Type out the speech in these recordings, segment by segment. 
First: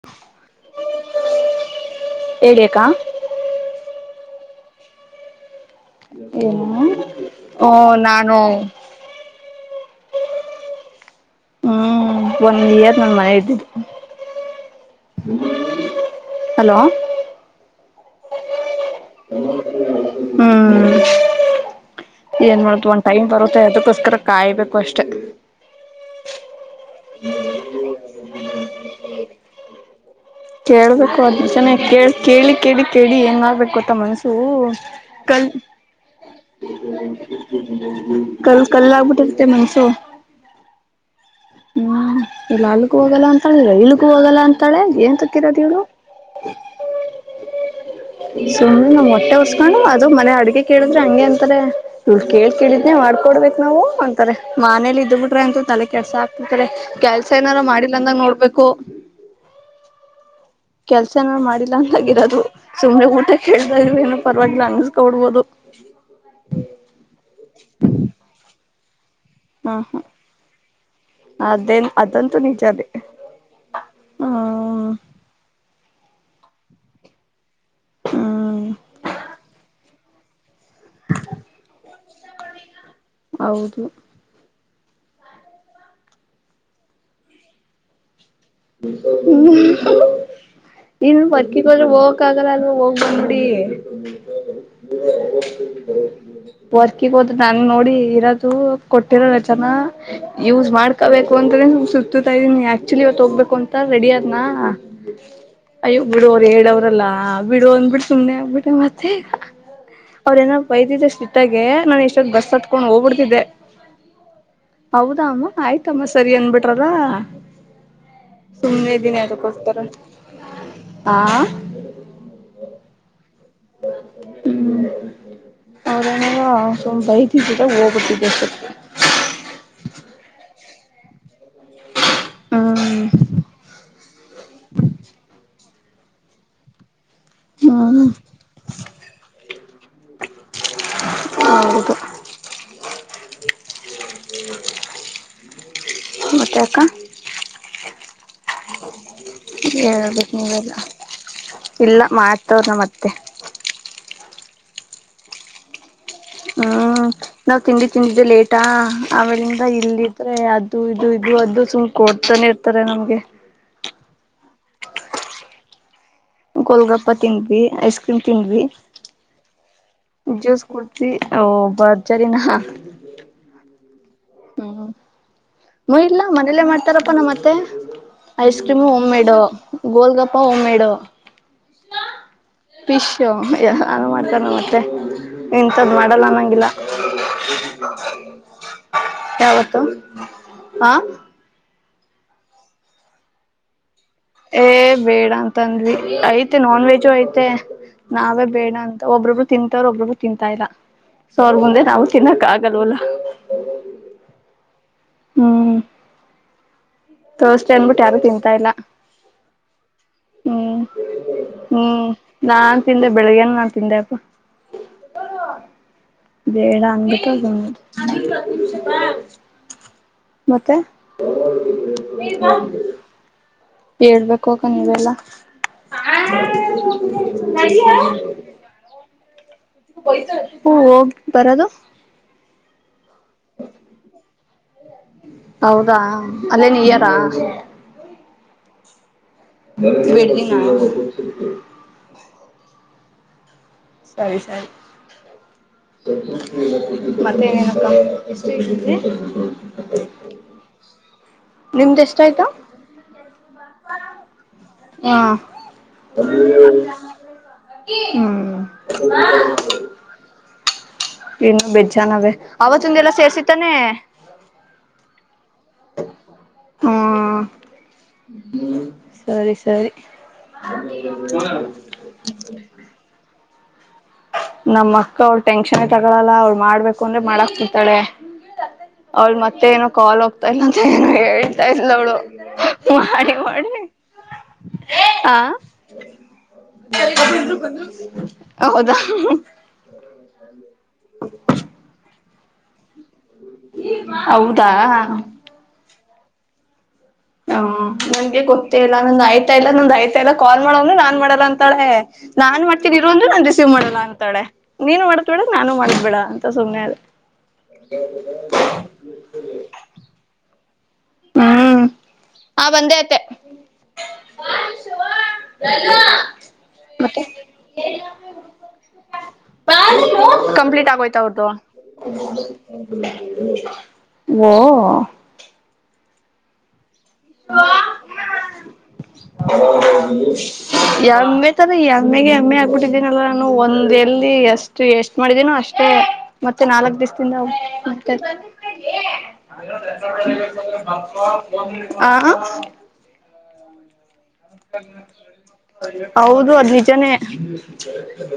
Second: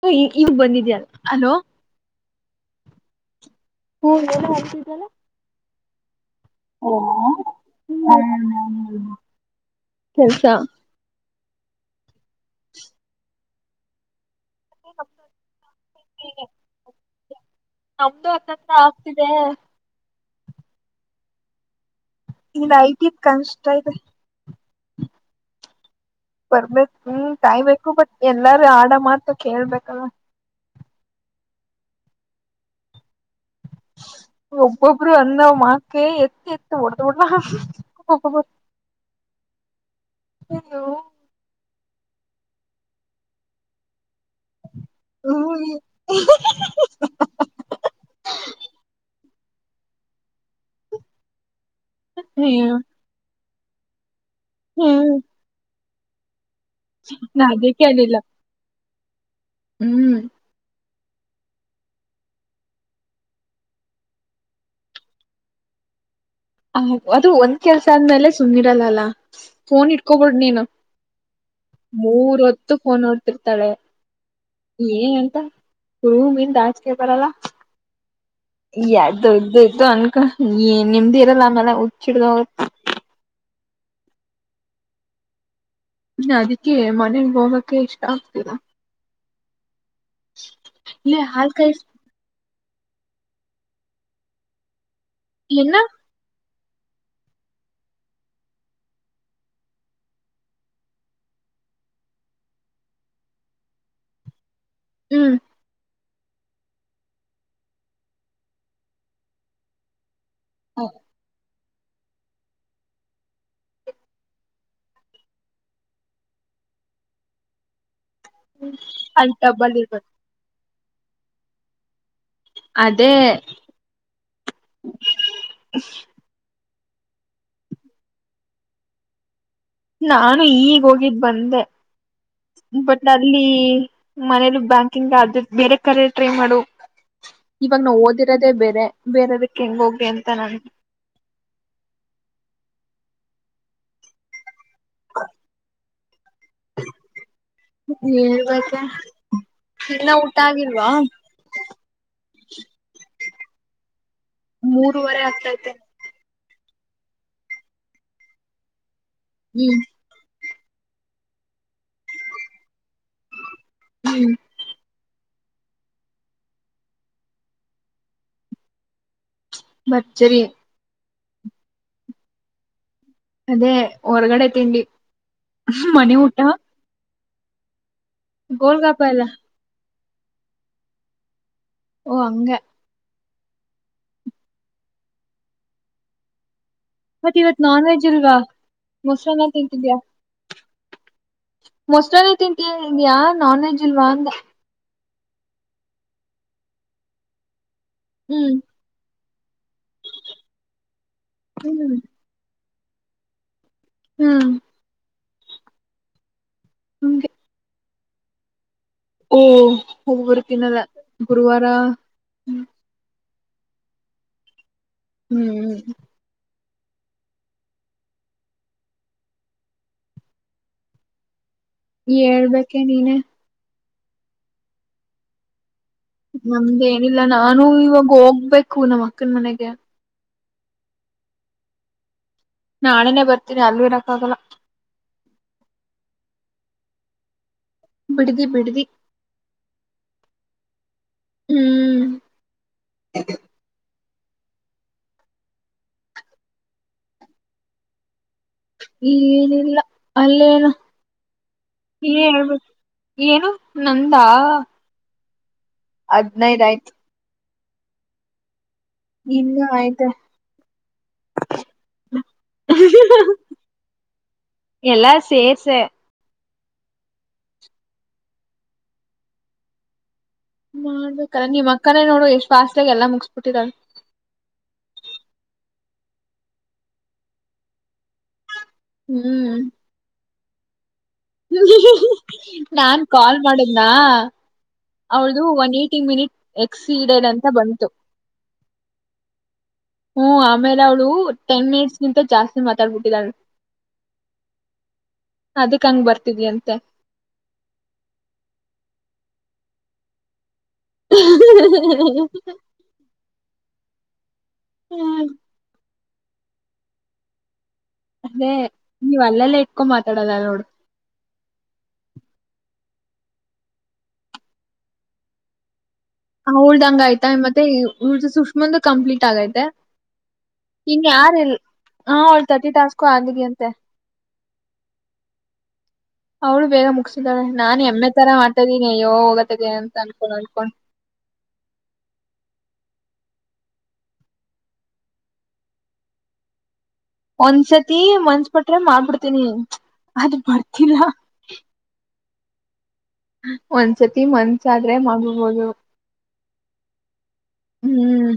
ಹ ಈಗ ಬಂದಿದ್ಯಲ್ಲ ಅಲೋ ಹೇಳಿ ಅಕ್ಕ ಹ ಆಗ್ತಿದ್ದಲ್ಲ ಏ ಓ ನಾನು ಕೆಲ್ಸ ಹ್ಮ್ ಒಂದ್ ಇಯರ್ ನನ್ ಮನೆ ಇದ್ದ ಹಲೋ ನಮ್ದು ಅತ್ತಂತ ಆಗ್ತಿದೆ ಹ್ಮ್ ಏನ್ ಈಗ ಮಾಡತ್ ಒಂದ್ ಐಟಿ ಟೈಮ್ ಬರುತ್ತೆ ಕನ್ಸ್ತಾ ಇದೆ ಅದಕ್ಕೋಸ್ಕರ ಕಾಯಬೇಕು ಕಷ್ಟ ಬರ್ಬೇಕು ಹ್ಮ್ ಕಾಯ್ಬೇಕು ಬಟ್ ಎಲ್ಲಾರು ಆಡ ಮಾತ್ರ ಕೇಳ್ಬೇಕಲ್ ಕೇಳ್ಬೇಕು ಅದ ಜನ ಕೇಳ ಕೇಳಿ ಕೇಳಿ ಕೇಳಿ ಏನ್ಬೇಕು ಕೊ ಮನಸು ಒಬ್ಬೊಬ್ರು ಅನ್ನೋ ಕಲ್ಲ್ ಮಾಕೆ ಎತ್ತಿ ಎತ್ತಿ ಹೊಡ್ದ್ ಬಿಡ್ಲ [inaudible] ಕಲ್ಲ ಆಾಗ್ಬಿಟ್ಟಿರ್ತ್ತೆ ಮನ್ಸು ಹಲೋ ಹ್ಮ ಎಲ್ಲ ಅಲ್ಕ್ಕ ಹೋಗಲ್ಲ ಅಂತ ಹೇಳಿದ್ರ ಇ ಕ್ಕ ಹೋಗಲ್ಲ ಅಂತಾಳೆ ಏನ್ ತಕ್ಕಿರೋ ದೀವಳೊ ಸು ಮೊಟ್ಟೆ ಹೊ ಹು ಅದು ಮನೆ ಅಡ್ಗೆ ಕೇಳಿದ್ರೆ ಹಂಗೆ ಅಂತಾರೆ ಕೇಳ್ ಹ್ಮ್ ಕಡಿದ್ನನೆ ಮಾಡ್ಕೊಡ್ಬೇಕು ನಾವು ಅ ತಾರೆ ಮನೇಲಿ ಹ್ಮ್ ಇದ್ ಬಿಟ್ರೆ ಅಂತು ತಲೆ ಕೆಲ್ಸ ಆಗ್ತತಾರೆ ಕೆಲ್ಸ ನಾ ಏನಾರು ಅದಕ್ಕೆ ಮಾಡಿಲ್ಲ ಅಲ್ಲಿಲ್ಲ ಅಂದಾಗ ನೋಡ್ಬೇಕು ಹ್ಮ್ ಕೆಲ್ಸನ ಮಾಡಿಲ್ಲ ಅಂದಾಗಿರೋದು ಸುಮ್ನೆ ಊಟ ಕೇಳ್ದಾಗ ಏನು ಪರವಾಗಿಲ್ಲ ಅನ್ಸ್ಕೊಡ್ಬೋದು ಹ [inaudible] ಹ ಅದು ಒಂದ್ ಕೆಲ್ಸ ಆದ್ಮೇಲೆ ಸುಮ್ಿರಲ್ಲಲ್ಲ ಹ್ಮ್ ಫೋನ್ ಹ್ಮ್ ಇಟ್ಕೊಬಿಡ್ ನೀನು ಅದೇನ್ ಮೂರ ಅದಂತೂ ಹೊತ್ತು ನಿಜಾನೇ ಫೋನ್ ನೋಡ್ತಿರ್ತಾಳೆ ಹ್ಮ್ ಏ ಅಂತ ಗುರುಹ ಮೀಂದಾಜಕ ಬರಲ್ಲ ಹ್ಮ್ ್ತು ಇದ್ದು ಇಯ್ತು ಅನ್ಕೊಂಡ ನಿಮ್ದು ಇರಲ್ಲ ಆಮೇಲೆ ಹುಚ್ಚಿಡ್ದ ಹೋಗ ಹೌದು ಇ ಅದಕ್ಕೆ ಮನೆಗ್ ಹೋಗಕ ಇಷ್ಟ ಆಗ್ತರ ಹ್ಮ ಇಲ್ಲಿ ಇನ್ನು ಹಾಲ್ ಕಾಯಿ ಮರ್ಕಿದ್ರೆ ಹೋಗಕ್ ಆಗಲ್ಲ ಅಲ್ ಹೋಗ್ಬಟ ಏನ [unintelligible] ವರ್ಕಿಗ್ ಹೋದ ನಾ ನೋಡಿ ಇರೋದು ಕೊಟ್ಟಿರಲ್ಲ ಚನ ಯೂಸ್ ಮಾಡ್ಕೋಬೇಕು ಅಂತ ಸುತ್ತತಾ ಇದೀನಿ ಆಕ್ಚುಲಿ ಇವತ್ತು ಹೋಗ್ಬೇಕು ಅಂತ ರೆಡಿ ಅದ್ನಾ ಹ್ಮ್ ಅಯ್ಯೋ ಬಿಡೋರ್ ಹೇಳವ್ರಲ್ಲಾ ಬಿಡುವ ಅಂದ್ಬಿಟ್ಟ ಸುಮ್ನೆ ಆಗ್ಬಿಟ್ರ ಮತ್ತೆ ಅವ್ರ ಏನ ಬೈತಿದ್ದ ಸಿಟ್ಟಾಗೆ ನಾನನ್ ಎಷ್ಟೊತ್ ಬಸ್ ಹತ್ಕೊಂಡ್ ಹೋಗ್ಬಿಡ್ತಿದ್ದೆ ಹೌದಮ್ಮ ಆಯ್ತಮ್ಮ ಸರಿ ಅನ್ಬಿಟ್ರದ ಸುಮ್ಮ್ನೆ ದಿನಿ ಅಲ್ಲಿ ಅದಕ್ಕೋಸ್ಕರ ಟಬ್ಬಲ್ಲಿ ಇರ್ಬೇಕು ಆ ಅದೇ [inaudible] ಸು್ ಬೈತಿದ್ದರ ಹೋಗ್ಬಿಟ್ಟಿದ್ದಷ್ಟತ್ ನಾನು ಈಗ ಹೋಗಿದ್ದ ಬಂದೆ ಹ್ಮ್ ಬಟ್ ಅಲ್ಲಿ ಮನೇಲಿ ಬ್ಯಾಂಕಿಂಗ್ ಆದ ಬೇರೆ ಕರೆ ಟ್ರೈ ಮಾಡು ಇವಾಗ ನಾ ಹ್ಮ್ ಓದಿರೋದೇ ಬೇರೆ ಬೇರೆದಕ್ಕೆ ಹೆಂಗ ಹೋಗ್ಿ ಅಂತ ನನ್ ಹೌದು ಹ ಮತ್ಯ ಅಕಾ ಹ ಬತ್ತ ಹೇಳ್ಬೇಕು ನೀವೆಲ್ಲ ಇಲ್ಲ ಮಾತವ್ರನ ಮತ್ತೆ ಮೂರವರೆ ಆಗ್ತೈತೆೇನೆ ಹ್ಮ್ ನಾವ್ ತಿಂಡಿ ತಿಂಡಿದ್ದೆ ಲೇಟಾ ಆಳಿಂದ ಹ್ಮ್ ಇಲ್ಲಿದ್ರೆ ಅದ ಇದು ಇದು ಅದು ಸುಮ್ ಕೊಡ್ತಾನೆ ಇರ್ತಾರೆ ನಮ್ಗೆ ಹ್ಮ್ ಕೊೋಲ್ಗಪ್ಪ ತಿಿಂದ್ವಿ ಐಸ್ ಕ್ರೀಮ್ ತಿಂದ್ವಿ ಭರ್ಜರ್ ಜ್ಯೂಸ್ ಕುಡ್ವಿ ಓ ಬರ್ಜರಿಿನ ಅದೇ ಹೊರ್ಗಡೆ ತಿಂಡಿ ಹ್ಮ್ ಮ ಮನೆ ಇಲ್ಲಾ ಊಟ ಮನೇಲ್ಲೇ ಮಾಡ್ತಾರಪ್ಪ ನಮ್ಮತ್ತ ಮತ್ತೆ ಐಸ್ ಕ್ರೀಮು ಗೋಲ್ಗಾಪ ಎಲ್ಲ ಉಮ್ಮೆಡು ಗೋಲ್ಗಪ ಉಮ್ಮೆಡು ಓ ಅಂಗ ಯ್ಯ ಅದು ಮಾಡ್ತಣ ಮತ್ತೆ ಇಂಥದ್ದು ಮಾಡಲ್ಲ ಅನ್ನೊಂಗಿಲ್ಲ ಮತ್ತತ್ ಇವತ್ ನಾನ್ ವೆಜ್ ಇಲ್ವಾ ಮೊಸರನ್ನ ಯಾವತ್ತು ತಿರ್ತಿದ್ಯಾ ಹಾ ಮೊಸರಾನೆ ತಿಂತಟಿಯಯಾ ನಾನ್ವೆೆಜ್ ಇಲ್ವಾ ಅಂದ ಏ ಬೇಡ ಅಂತ ಅಂದ್ವಿ ಐತೆ ನಾನ್ ವೆಜು ಐತೆ ನಾವೇ ಹ್ಮ್ ಬೇಡ ಅಂತ ಒಬ್ಬೊಬ್ ತಿಂತಾರ ಒಬ್ರಗ ತಿಂತಾ ಇಲ್ಲ ಸೊ ಅವ್ರ ಮುಂದೆ ಹ್ಮ್ ನಾವವು ತಿನ್ನಕ್ ಆಗಲ್ವಲ್ಲ ಹ್ಮ ಹ್ಮ್ ಹಂಗೆ ಥರ್ಸ್ಡೇ ಅನ್ಬಿಟ್ಟು ಯಾರು ತಿಂತಾ ಇಲ್ಲ. ಓ ಒಬ್ಬೊಬ್ರು ತಿನ್ನಲ್ಲ ಹ್ಮ್ ಗುರುವಾರ ಹ್ಮ್ ನಾನ್ ತಿಂದ ಬೆಳಿಗ್ಗೆನ್ ನಾನ್ ತಿಂದೆ ಅಪ್ಪ. ಹ್ಮ್ ಹ್ಮ್ ಬೇಡ ಅನ್ಬಿಟ್ಟದ ಮತ್ತೆ. ಹೇಳ್ಬೇಕೆ ನೀನೇ. ಹೇಳ್ಬೇಕು ಅಕ್ಕ ನೀವೆಲ್ಲಾ. ನಮ್ದ ಏನಿಲ್ಲ ನಾನು ಇವಾಗ ಹೋಗ್ಬೇಕು ನಮ್ಮ ಅಕ್ಕನ ಮನೆಗ್ ಹ ಹೋಗ ಬರದು. ನಾಳೆನೆ ಬರ್ತೀನಿ ಅಲ್ಲಿ ಇರಕ ಆಗಲ್ಲ. ಹೌದಾ ಅಲ್ಲೇ ನಿಯರ. ಬಿಡ್ದಿ ಬಿಡ್ದಿ. ಬಿಡದಿ ನ.... ಹೌ [unintelligible] ಸರಿ ಸರಿ ಮತ್ತೇನೇನಕ್ಕ. ನಲ್ಲ ಅಲ್ಲೇನು. ನಿಮ್ದ ನೀನೇ ಎಷ್ಟಾಯ್ತು ಹೇಳ್ಬೇಕು ಏನು ನಂದಾ. ಹ್ಮ ಹದ್ನೈದ್ ಆಯ್ತು ಹ್ಮ್. ಇನ್ನುೂ ಐತೆ. ಇನ್ನು ಬೇಜ್ಜನವೇ ಅವತ್ತಂದೆಲ್ಲ ಸೇರ್ಸಿತಾನೆ. ಸೇರ್ಸ. ಹಾ ಸರಿ ಸರಿ. ಮಾಡ್ಬೇಕಲ್ಲ ನೀವ್ ಅಕ್ಕನೇ ನೋಡು ಎಷ್ಟು ಆಾಸ್ತಿಯಾಗ ಎಲ್ಲಾ ಮುಗಸ್ಬಿಟ್ಟಿಧಾರೆ. ನಮ್ಮ್ ಅಕ್ಕ ಅವಳ ಟೆನ್ಶನ್ನೇ ತಗೊಳಲ್ಲ ಅವ್ಳ್ ಮಾಡ್ಬೇಕು ಅಂದ್ರೆ ಮಾಡಕ್ತಿರ್ತಾಳೆ. ಅವ್ರ ಹ್ಮ್ ಮತ್ತೆ ಏನೋ ಕಾಲ್ ಹೋಗ್ತಾಲ್ಲ ನಾನ್ ಮಾಡಿ ಕಾಲ್ ಮಾಡಿ ಮಾಡುದ್ನಾ. ಹ ಅವಳದು ಒನ್ ಏಟಿ ಮಿನಿಟ್ ಎಕ್ಸ್ ಇಡೇರ್ ಅಂತ ಬಂತು. ಹೌದಾ ಹ್ಮ್ ಆಮೇಲೆ ಅವಳು ಟೆನ್ ಮಿನಿಟ್ಸ್ಗಿಂತ ಜಾಸ್ತಿ.... ಟ್ಟ ಹೌದಾ ಅದಕ್ ಹಂಗ ಬರ್ತಿದ ಅಂತೆ. ಹ್ಮ ನಂಗೆ ಗೊತ್ತೇ ಇಲ್ಲ ನಂದ್ ಆಯ್ತಾ ಇಲ್ಲ ನಂದ್ ಆಯ್ತಾ ಎಲ್ಲ. ಕಾಲ್ ಮಾಡಂದ್ರರು ನಾನ್ ಮಾಡಲ್ಲ ಅಂತಾಳೆ. ನಾನ್ ಮಾಡ್ತಿನೀ ಇರೂ ಅಂದ್ರು ನಾನ್ ರಿಸೀವ್ ಮಾಡಲ್ಲ ಅಂತಾಳೆ. ನೀನು ಮಾಡದ್ಬೇಡ ನಾನು ಮಾಡದ್ಬೇಡ ಅಂತ ಸುಮ್ನೆ ಆದೆ. ಎ ಅದೇ ನೀವ್ ಅಲ್ಲೆಲ್ಲ ಇಟ್ಕೊಂಡ್ ಮಾತಾಡಲ್ಲ [unintelligible] ನೋಡು ಹ್ಮ್ ಆ ಬಂದೇ ಅತ್ತೆ. ಅವಳದಂಗಾಯ್ತಾ ಮತ್ತೆ ಇವಳಿದು ಸುಷ್ಮಂದ ಕಂಪ್ಲೀಟ್ ಆಗೈತೆ. ಕಂಪ್ಲೀಟ್ ಇನ್ ಆಗೋಯ್ತ ಯಾರ ಅವರದು. ಹಾ ಅವಳು ತರ್ಟಿ ಟಾಸ್ಕು ಆಗಿದೆಯಂತೆ ಓ ಅವ್ಳು ಬೇಗ ಮುಗಿಸಿದಾಳೆ ನಾನ್ ಹೆಮ್ಮೆ ತರ ಮಾಡ್ತಾ ಇದೀನಿ ಯ ಹೋಗತದೆ ಅಂತ ಅನ್ಕೊಂಡ್ ಅಂದಕೊಂಡ್. ಎಮ್ಮೆ ತರ ಎಮ್ಮೆಗೆ ಎಮ್ಮೆ. ಹುಟತ್ತಿನಲ್ಲ ನಾನು ಒಂದ್ ಎಲ್ಲಿ ಎಷ್ಟು ಎಷ್ಟ್ ಮಾಡಿದ್ದೀನೋ ಅಷ್ಟೇ ಮತ್ತೆ ನಾಲ್ಕು. ದಿವ್ಸದಿಂದ ನಾವು ಒಂದ್ಸತಿ ಮಾಡತ ಮನ್ಸ್ ಪಟ್ರೆ ಮಾಡ್ಬಿಡ್ತೀನಿ ಅದು ಬರ್ತಿಲ್ಲ [unintelligible] ಹ. ಒಂದ್ಸತಿ. ಮನ್ಸಾದ್ರೆ ಮಾಡ್ಬಿಡ್ಬೋದು ಹೌದು ಅದ್ ನಿಜಾನೇ. ಹ್ಮ್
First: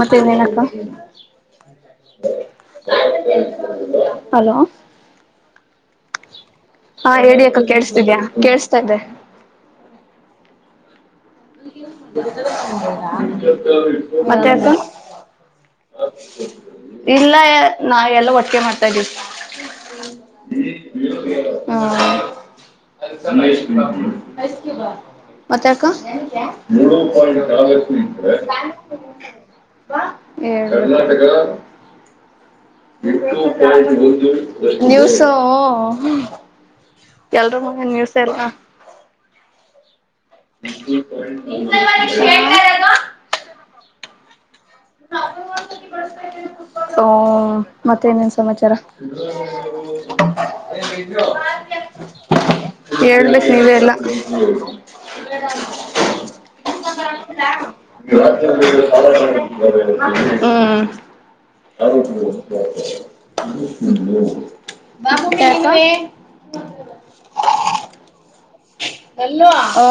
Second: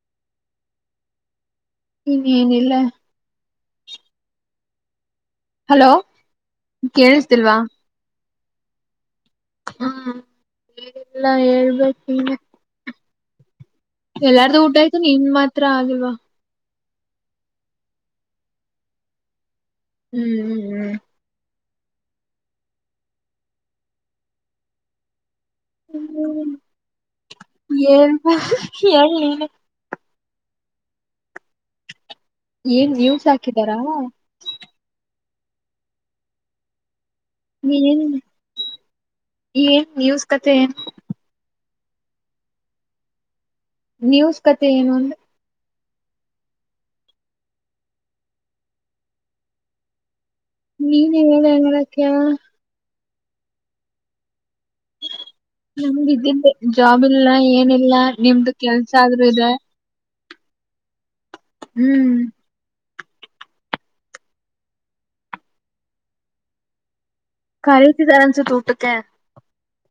ಮತ್ತೆನೇನಕ್ಕ. ಇನ ಏನ ಇಲ್ಲ. ಹಲೋ. ಹಲೋ. ಹಾ ಹೇಳಿ ಕೇಳಿಸ್ತಿಲ್ವಾ ಅಕ್ಕ ಕೇಳ್ಸ್ತಿದ್ಯಾ ಕೇಸ್ತಾ ಇದ್ದೆ. ಹ್ಮಲ್ಲ ಹೇಳ್ಬೇಕು ನೀ. ಮತ್ತೆ ಅಕ್ಕ. ನಿನ್ ಮಾತ್ರ ಆಗಿಲ್ವಾ ಇಲ್ಲ ನಾವ ಎಲ್ಲ ಒಟ್ಟಿಗೆೆ ಮಾಡ್ತಾ ಇದೀವಿ. ಈ ಹ್ಮ್ ನೀ [inaudible] ಹಾ [unintelligible] ಮತ್ತಾಕ್ಕ. ಹ್ಮ್ [unintelligible] ಹ್ಮ್ ಹೇಳ್ಬೇಕು ಹೇಳ್ ನೀನೆ ಕರ್ನಾಟಕ ಏನ್ ನ್ಯೂಸ್ ಹಾಕಿದಾರಾ [unintelligible] ನಿವ್ಸ್ ತೋ ಎಲ್ರೂ ಏನ್ ಮನೆಲು ನ್ಯೂಸ್ ಎಲ್ಲ. ಏನ್ ನ್ಯೂಸ್ ಕತೆ [unintelligible] ನ್ಯೂಸ್ ಕತೆ ಏನ ಒಂದು. ಹ ಮತ್ತೇನೇನ್ ಸಮಾಚಾರ. ನೀನುಲ್ಲ ಎಂಗಡಕ್ಕಿಯ [unintelligible] ಹೇಳ್ಬೇಕು ನೀವೆಲ್ಲ. [inaudible] ನಮ್ದ ಇದ ಜಾಬ್ ಇಲ್ಲ ಏನಿಲ್ಲ ನಿಮ್ದು ಕೆಲ್ಸ ಆದ್ರೂ ಇದೆ. ಹ್ಮ್. ಹ್ಮ್ ಮತ್ತೆ ಅಕ್ಕ. ಕರೀತಿಧಾರೆ ಅನ್ಸುತ್ತೆ ಹುಟಕೆ. ಅಲ್ಲ ಹ. [unintelligible]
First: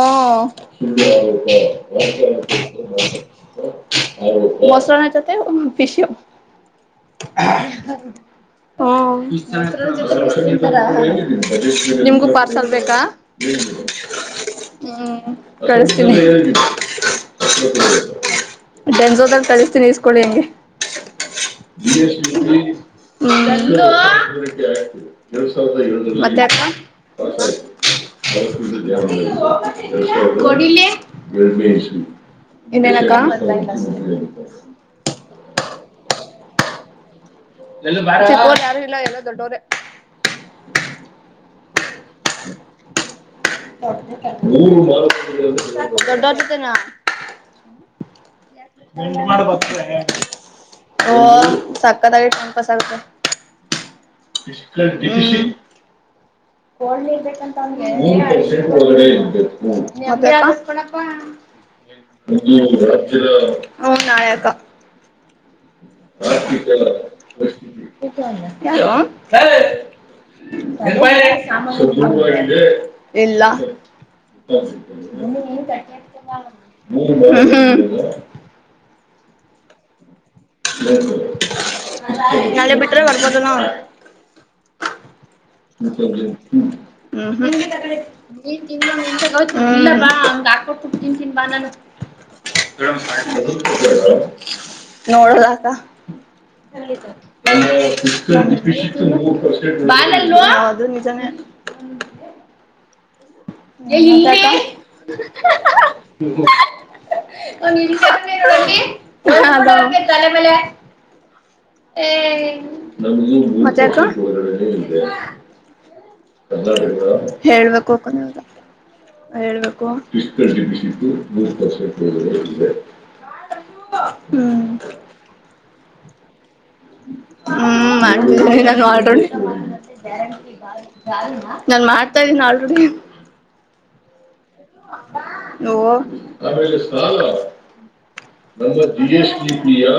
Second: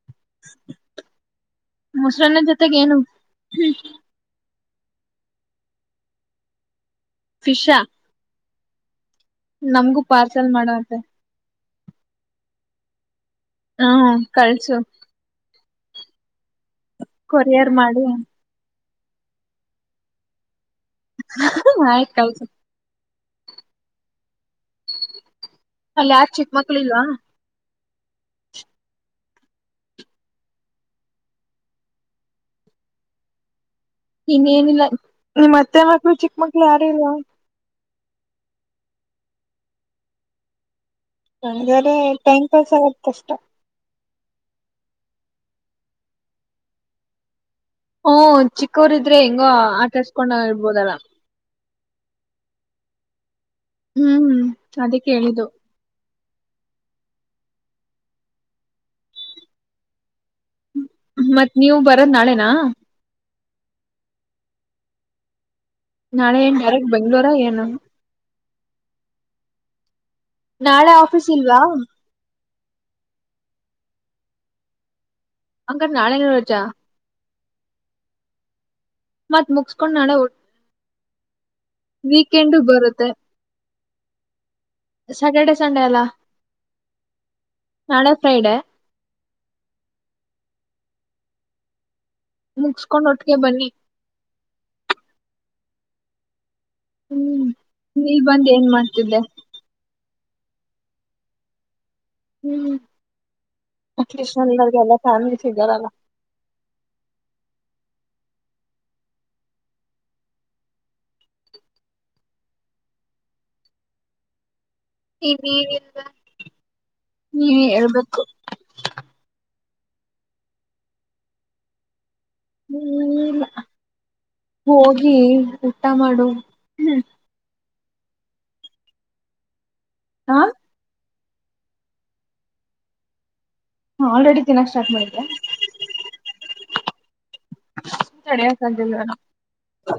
ಮೊಸರನ್ನ ಜೊತೆಗೆ ಏನು [unintelligible] ಮೊಸರು ಅನ್ನ ಜೊತೆ ಫಿಶ್ ಹ. ಫಿಶಾ ನಮ್ಗೂ ಪಾರ್ಸಲ್ ಮಾಡುವಂತೆ ನಿಮ್ಗೂ ಪಾರ್ಸಲ್ ಬೇಕಾ. ಹ್ಮ ಕಳಿಸು. ಕಳಸ್ತೀನಿ. ಕೊರಿಯರ್ ಮಾಡಿ. ಡುಂಝೋದಲ್ ಕಳಿಸ್ತೀನಿ ಇಸ್ಕೊಳ್ಳಿ ಹೆಂಗೆ. ಆಯ್ತ್ ಕಳ್ಸು ಹ್ಮ್ಮ್ ದತು ಅಲ್ಲಿ ಯಾರ್ ಮತ್ತೆ ಚಿಕ್ಕ ಅಕ್ಕ. ಮಕ್ಳ ಇಲ್ವಾ ಕೊಡಿಳಿ [inaudible] ಇನ್ನೇನಕ್ಕಾ. ಇನ್ ಏನೂಇಲ್ಲ ನಿಮ್ಮತ್ತೆ ಮಕ್ಳೂ ಚಿಕ್ಕ ಮಕ್ಳೂ ಯಾರು ಇಲ್ವಾ. ಚಿಕೋರು ಯಾರು ಇಲ್ಲ ಎಲ್ಲೋ ದೊಡ್ಡವ್ರೇ. ಒ್ರ ಟೈಮ್ ಪಾಸ್ ಆಗದ ಕಷ್ಟ. [inaudible] ಧಿದ್ದೋನನ್ ಹ್ಮ ಚಿಕ್ಕವರಿದ್ರೆ ಹೆಂಗೋ ಆಟಾಡ್ಸ್ಕೊಂಡ ಇರ್ಬೋದಲ್ಲ ಸಾಕಾತ್ ಗೈತೆ. [inaudible] [inaudible] ಹ್ಮ್ ಅದಕ್ಕೆ ಹೇಳಿದ್ದು ಮತ್ ನೀವ್ ಬರದ್ ನಾಳೆನಾ ಹೂ ನಾಳೆ ಅಕ್ಕ. ನಾಳೆ ಏನ್ ಡೈರೆಕ್ಟ್ ಬೆಂಗ್ಳೂರ ಏನು ಲೋ ನಾಳೆ ಆಫೀಸ್ ಇಲ್ವಾ [unintelligible] ಇಲ್ಲ [unintelligible] ಹಂಗಾರ ನಾಳೆನ ರಜಾ ಮತ್ ಮುಗಸ್ಕೊಂಡ್ ನಡ ನಾಳೆ ಬಿಟ್ಟ್ರ ಬರುತ್ತೆ ಬರ್ಬೋದಲ್ಲ ಸ್ಯಾಟರ್ಡೆ ಸಂಡೆ ಅಲ್ಲ ಹ್ಮ್ಮ ನಾಳೆ ಫ್ರೈಡೆ ಗಕ ಕುೂಡ್ನ್ ಕನ್ಬಾನ ಮುಗಸ್ಕೊಂಡ್ ಒಟ್ಟಿಗೆ ಬನ್ನಿ ನೋಡಲಾಕ ಹ್ಮ್ ನೀ ಬಂದ್ ಏನ್ ಮಾಡ್ತಿದ್ದೆ ಹ ಅೌದು ನಿಜನೇ ಹ್ಮ್ ಹೇ ಇಲ್ಲೆ ಅಟ್ಲೀಸ್ಟ್ ನನ್ಗೆಲ್ಲ ಫ್ಯಾಮಿಲಿ ಸಿಗರಲ್ಲ ಮತ್ತೆ ಅಕ್ಕ ನಾ ಇಲ್ಲೆ ತಲೇ ಮೇಲೆ ಮತ್ತೆ ಅಕ್ಕ ನೀನಲ್ವಾ ಹೇಳ್ಬೇಕು ನೀವು ಹೇಳ್ಬೇಕು ರ್ ಟ ಸಿು ಮುಕ್ತ ಏನಿಲ್ಲ ಹ್ಮ್ ಹೋಗಿ ಊಟ ಮಾಡು ಹೂ ಹೂ ನ ಮಾಡ ಹಾ ನಾನ್ ಮಾಡ್ತಾ ಇದ್ದೀನ ಆಲ್ರೆಡಿ ಹ ಆಲ್ರೆಡಿ ತಿನ್ನಕ್ ಸ್ಟಾರ್ಟ್ ಮಾಡಿದ್ದೆ ಓ ಹ ನಮ್ಮ ಜ ಎಸ್ ಪ ಯ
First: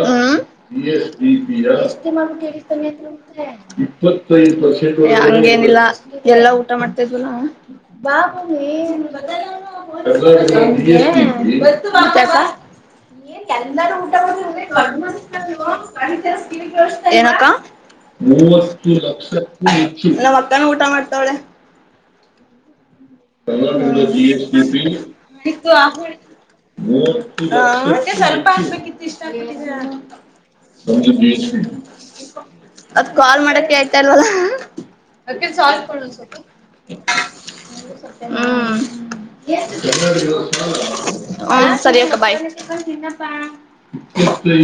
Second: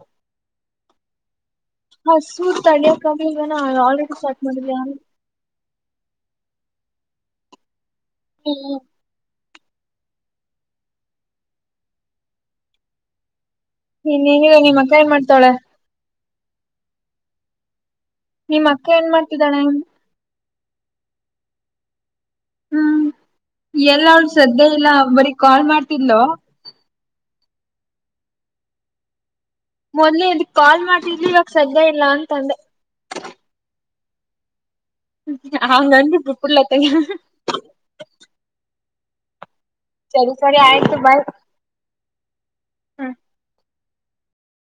ಎಸ್ ಪ ಹೂ ಹಸು ತಡಿಯಕ್ ಆಗಿಲ್ವೇನೋ ಆಲ್ರೆಡಿ ಸ್ಟಾರ್ಟ್ ಮಾಡಿದ್ಯಾ ಹೇ ಹಂಗೆ ಏನಿಲ್ಲ ಎಲ್ಲಾ ಊಟ ಮಾಡ್ತಾ ಇದ್ರು ನ ಹ್ಮ ಊಟ ಅಕ್ಕ ಎಲ್ಲರೂ ಇನ್ೇನಿಲ್ಲ ನಿಮ್ಮಕ್ಕ ಏನ್ ಮಾಡ್ತಾಳೆ ಏನ ಅಕ್ಕ ನಾಮ್ ನಿಮ್ ಏನ್ ಅಕ್ಕ ಮಾಡ್ತಿದ್ದಾಳೆ ಚಿಕನ್ ಊಟ ಮಾಡ್ತಾಾವಳೆ ಹೂ ಹ ಹ ಬರೀ ಕಾಲ್ ಮಾಡ್ತಿದ್ಲು ಮತ್ತೆ ಸ್ವಲ್ಪ ಅನ್ಬೇಕಿತ್ತು ಇಷ್ಟ ಮೊದ್ಲು ಇದ್ ಕಾಲ್ ಮಾಡ್ತಿದ್ಲು ಇವಾಗ ಸದ್ಯ ಇಲ್ಲ ಅಂತಂದೆ ಅದ ಕಾಲ್ ಮಾಡಕ ಆ ಸಲ್ ಹಂಗಂದ್ಬಿಟ್ ಬಿಟ್ಬಿಡ್ಲ ಅತ್ತಗೆ ಹೂ ಸರಿ ಸರಿ ಆಯ್ತು ಬಾಯ್ ಹ ಸರಿ ಅಕ್ಕ ಬಾಯ್ ಹ್ಮ. ತಿಪ್ಪ ಹೂ